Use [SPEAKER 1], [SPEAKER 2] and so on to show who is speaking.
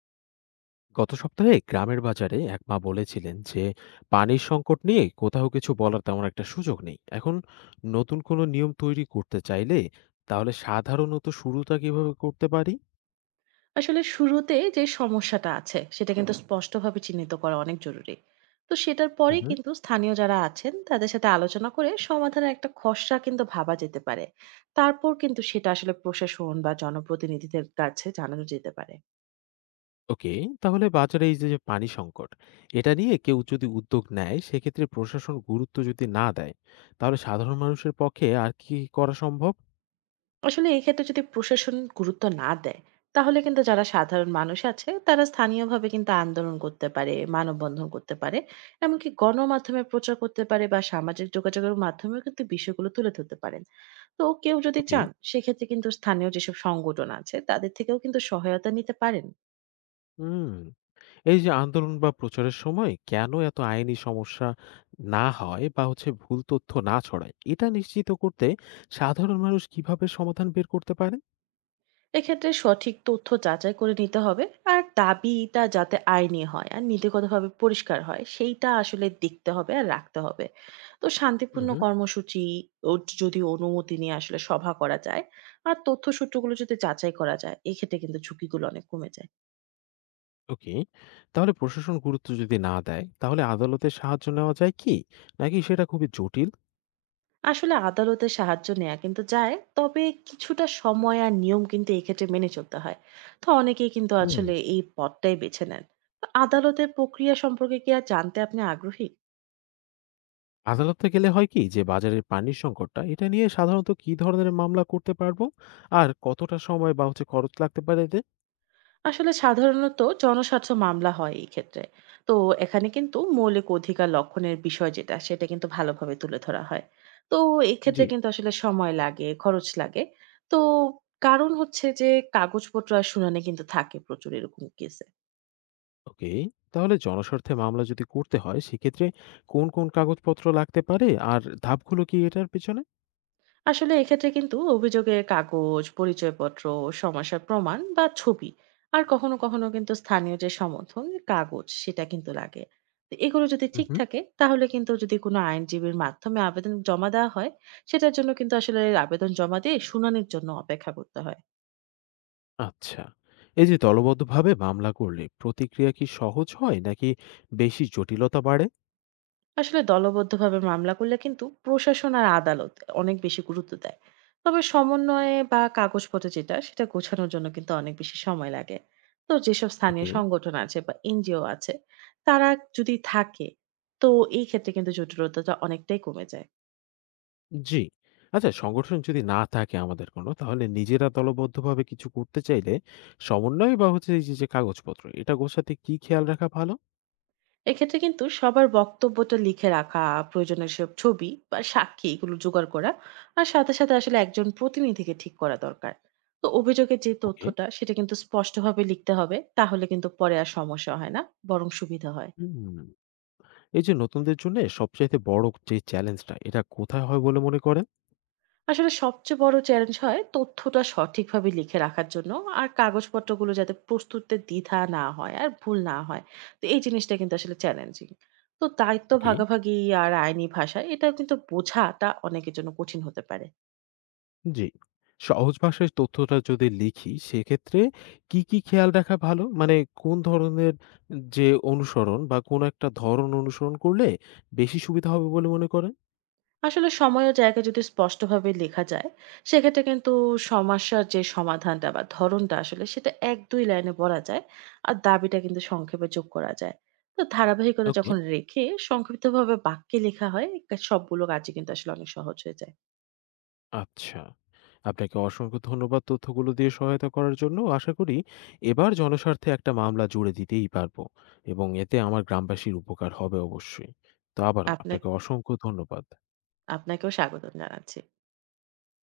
[SPEAKER 1] গত সপ্তাহে গ্রামের বাজারে এক মা বলেছিলেন যে পানির সংকট নিয়ে কোথাও কিছু বলার তেমন একটা সুযোগ নেই এখন। নতুন কোনো নিয়ম তৈরি করতে চাইলে তাহলে সাধারণত শুরুটা কিভাবে করতে পারি?
[SPEAKER 2] আসলে শুরুতে যে সমস্যাটা আছে সেটা কিন্তু স্পষ্টভাবে চিহ্নিত করা অনেক জরুরি। তো সেটার পরেই
[SPEAKER 1] হুম।
[SPEAKER 2] কিন্তু স্থানীয় যারা আছেন তাদের সাথে আলোচনা করে সমাধানের একটা খসড়া কিন্তু ভাবা যেতে পারে। তারপর কিন্তু সেটা আসলে প্রশাসন বা জনপ্রতিনিধিদের কাছে জানানো যেতে পারে।
[SPEAKER 1] ওকে। তাহলে বাজারে এই যে যে পানি সংকট এটা নিয়ে কেউ যদি উদ্যোগ নেয় সেক্ষেত্রে প্রশাসন গুরুত্ব যদি না দেয় তাহলে সাধারণ মানুষের পক্ষে আর কি করা সম্ভব?
[SPEAKER 2] আসলে এই ক্ষেত্রে যদি প্রশাসন গুরুত্ব না দেয়, তাহলে কিন্তু যারা সাধারণ মানুষ আছে তারা স্থানীয়ভাবে কিন্তু আন্দোলন করতে পারে, মানববন্ধন করতে পারে, এমনকি গণমাধ্যমে প্রচার করতে পারে বা সামাজিক যোগাযোগের মাধ্যমেও কিন্তু বিষয়গুলো তুলে ধরতে পারেন। তো কেউ যদি
[SPEAKER 1] ওকে।
[SPEAKER 2] চান, সেক্ষেত্রে কিন্তু স্থানীয় যেসব সংগঠন আছে তাদের থেকেও কিন্তু সহায়তা নিতে পারেন।
[SPEAKER 1] হুম। এই যে আন্দোলন বা প্রচারের সময় কেন এত আইনি সমস্যা না হয় বা হচ্ছে ভুল তথ্য না ছড়ায় এটা নিশ্চিত করতে সাধারণ মানুষ কিভাবে সমাধান বের করতে পারে?
[SPEAKER 2] এক্ষেত্রে সঠিক তথ্য যাচাই করে নিতে হবে। আর দাবিটা যাতে আইনি হয় আর নীতিগতভাবে পরিষ্কার হয়, সেইটা আসলে দেখতে হবে আর রাখতে হবে। তো শান্তিপূর্ণ
[SPEAKER 1] হুম।
[SPEAKER 2] কর্মসূচি ও যদি অনুমতি নিয়ে আসলে সভা করা যায়, আর তথ্য সূত্রগুলো যদি যাচাই করা যায়, এক্ষেত্রে কিন্তু ঝুঁকিগুলো অনেক কমে যায়।
[SPEAKER 1] ওকে। তাহলে প্রশাসন গুরুত্ব যদি না দেয় তাহলে আদালতের সাহায্য নেওয়া যায় কি নাকি সেটা খুবই জটিল?
[SPEAKER 2] আসলে আদালতের সাহায্য নেওয়া কিন্তু যায়, তবে কিছুটা সময় আর নিয়ম কিন্তু এক্ষেত্রে মেনে চলতে হয়। তো অনেকেই কিন্তু
[SPEAKER 1] হুম।
[SPEAKER 2] আসলে এই পথটাই বেছে নেন। তো আদালতের প্রক্রিয়া সম্পর্কে কি আর জানতে আপনি আগ্রহী?
[SPEAKER 1] আদালতে গেলে হয় কি যে বাজারের পানির সংকটটা এটা নিয়ে সাধারণত কি ধরনের মামলা করতে পারবো আর কতটা সময় বা হচ্ছে খরচ লাগতে পারে এতে?
[SPEAKER 2] আসলে সাধারণত জনস্বার্থ মামলা হয় এই ক্ষেত্রে। তো এখানে কিন্তু মৌলিক অধিকার লঙ্ঘনের বিষয় যেটা সেটা কিন্তু ভালোভাবে তুলে ধরা হয়। তো এক্ষেত্রে
[SPEAKER 1] জি।
[SPEAKER 2] কিন্তু আসলে সময় লাগে, খরচ লাগে। তো কারণ হচ্ছে যে কাগজপত্র আর শুনানি কিন্তু থাকে প্রচুর এরকম কেসে।
[SPEAKER 1] ওকে। তাহলে জনস্বার্থে মামলা যদি করতে হয় সেক্ষেত্রে কোন কোন কাগজপত্র লাগতে পারে আর ধাপগুলো কি এটার পেছনে?
[SPEAKER 2] আসলে এক্ষেত্রে কিন্তু অভিযোগের কাগজ, পরিচয়পত্র, সমস্যার প্রমাণ বা ছবি, আর কখনো কখনো কিন্তু স্থানীয় যে সমর্থন কাগজ সেটা কিন্তু লাগে। তো এগুলো যদি ঠিক
[SPEAKER 1] হুম।
[SPEAKER 2] থাকে, তাহলে কিন্তু যদি কোনো আইনজীবীর মাধ্যমে আবেদন জমা দেওয়া হয়, সেটার জন্য কিন্তু আসলে আবেদন জমা দিয়ে শুনানির জন্য অপেক্ষা করতে হয়।
[SPEAKER 1] আচ্ছা। এই যে দলবদ্ধভাবে মামলা করলে প্রতিক্রিয়া কি সহজ হয় নাকি বেশি জটিলতা বাড়ে?
[SPEAKER 2] আসলে দলবদ্ধভাবে মামলা করলে কিন্তু প্রশাসন আর আদালত অনেক বেশি গুরুত্ব দেয়, তবে সমন্বয়ে বা কাগজপত্রে যেটা সেটা গোছানোর জন্য কিন্তু অনেক বেশি সময় লাগে। তো যেসব স্থানীয়
[SPEAKER 1] ওকে।
[SPEAKER 2] সংগঠন আছে বা এনজিও আছে, তারা যদি থাকে, তো এই ক্ষেত্রে কিন্তু জটিলতাটা অনেকটাই কমে যায়।
[SPEAKER 1] জি। আচ্ছা। সংগঠন যদি না থাকে আমাদের কোনো তাহলে নিজেরা দলবদ্ধভাবে কিছু করতে চাইলে সমন্বয় বা হচ্ছে এই যে যে কাগজপত্র এটা গোছাতে কি খেয়াল রাখা ভালো?
[SPEAKER 2] এক্ষেত্রে কিন্তু সবার বক্তব্যটা লিখে রাখা, প্রয়োজনীয় সব ছবি বা সাক্ষী এগুলো জোগাড় করা, আর সাথে সাথে আসলে একজন প্রতিনিধিকে ঠিক করা দরকার। তো অভিযোগের যে
[SPEAKER 1] ওকে।
[SPEAKER 2] তথ্যটা সেটা কিন্তু স্পষ্টভাবে লিখতে হবে, তাহলে কিন্তু পরে আর সমস্যা হয় না, বরং সুবিধা হয়।
[SPEAKER 1] হুম। এই যে নতুনদের জন্য সবচাইতে বড় যে চ্যালেঞ্জটা এটা কোথায় হয় বলে মনে করেন?
[SPEAKER 2] আসলে সবচেয়ে বড় চ্যালেঞ্জ হয় তথ্যটা সঠিকভাবে লিখে রাখার জন্য, আর কাগজপত্রগুলো যাতে প্রস্তুতে দ্বিধা না হয় আর ভুল না হয়। তো এই জিনিসটা কিন্তু আসলে চ্যালেঞ্জিং। তো দায়িত্ব
[SPEAKER 1] ওকে।
[SPEAKER 2] ভাগাভাগি আর আইনি ভাষা এটা কিন্তু বোঝাটা অনেকের জন্য কঠিন হতে পারে।
[SPEAKER 1] জি। সহজ ভাষায় তথ্যটা যদি লিখি সেক্ষেত্রে কি কি খেয়াল রাখা ভালো, মানে কোন ধরনের যে অনুসরণ বা কোন একটা ধরন অনুসরণ করলে বেশি সুবিধা হবে বলে মনে করেন?
[SPEAKER 2] আসলে সময় ও জায়গা যদি স্পষ্টভাবে লেখা যায়, সেক্ষেত্রে কিন্তু সমস্যার যে সমাধানটা বা ধরনটা আসলে সেটা ১-২ লাইনে বলা যায়। আর দাবিটা কিন্তু সংক্ষেপে যোগ করা যায়। তো ধারাবাহিকতা
[SPEAKER 1] ওকে।
[SPEAKER 2] যখন রেখে সংক্ষিপ্তভাবে বাক্যে লেখা হয়, সবগুলো কাজই কিন্তু আসলে অনেক সহজ হয়ে যায়।
[SPEAKER 1] আচ্ছা। আপনাকে অসংখ্য ধন্যবাদ তথ্যগুলো দিয়ে সহায়তা করার জন্য। আশা করি এবার জনস্বার্থে একটা মামলা জুড়ে দিতেই পারবো এবং এতে আমার গ্রামবাসীর উপকার হবে অবশ্যই। তো আবারও
[SPEAKER 2] আপনাক
[SPEAKER 1] আপনাকে অসংখ্য ধন্যবাদ।
[SPEAKER 2] আপনাকেও স্বাগতম জানাচ্ছি।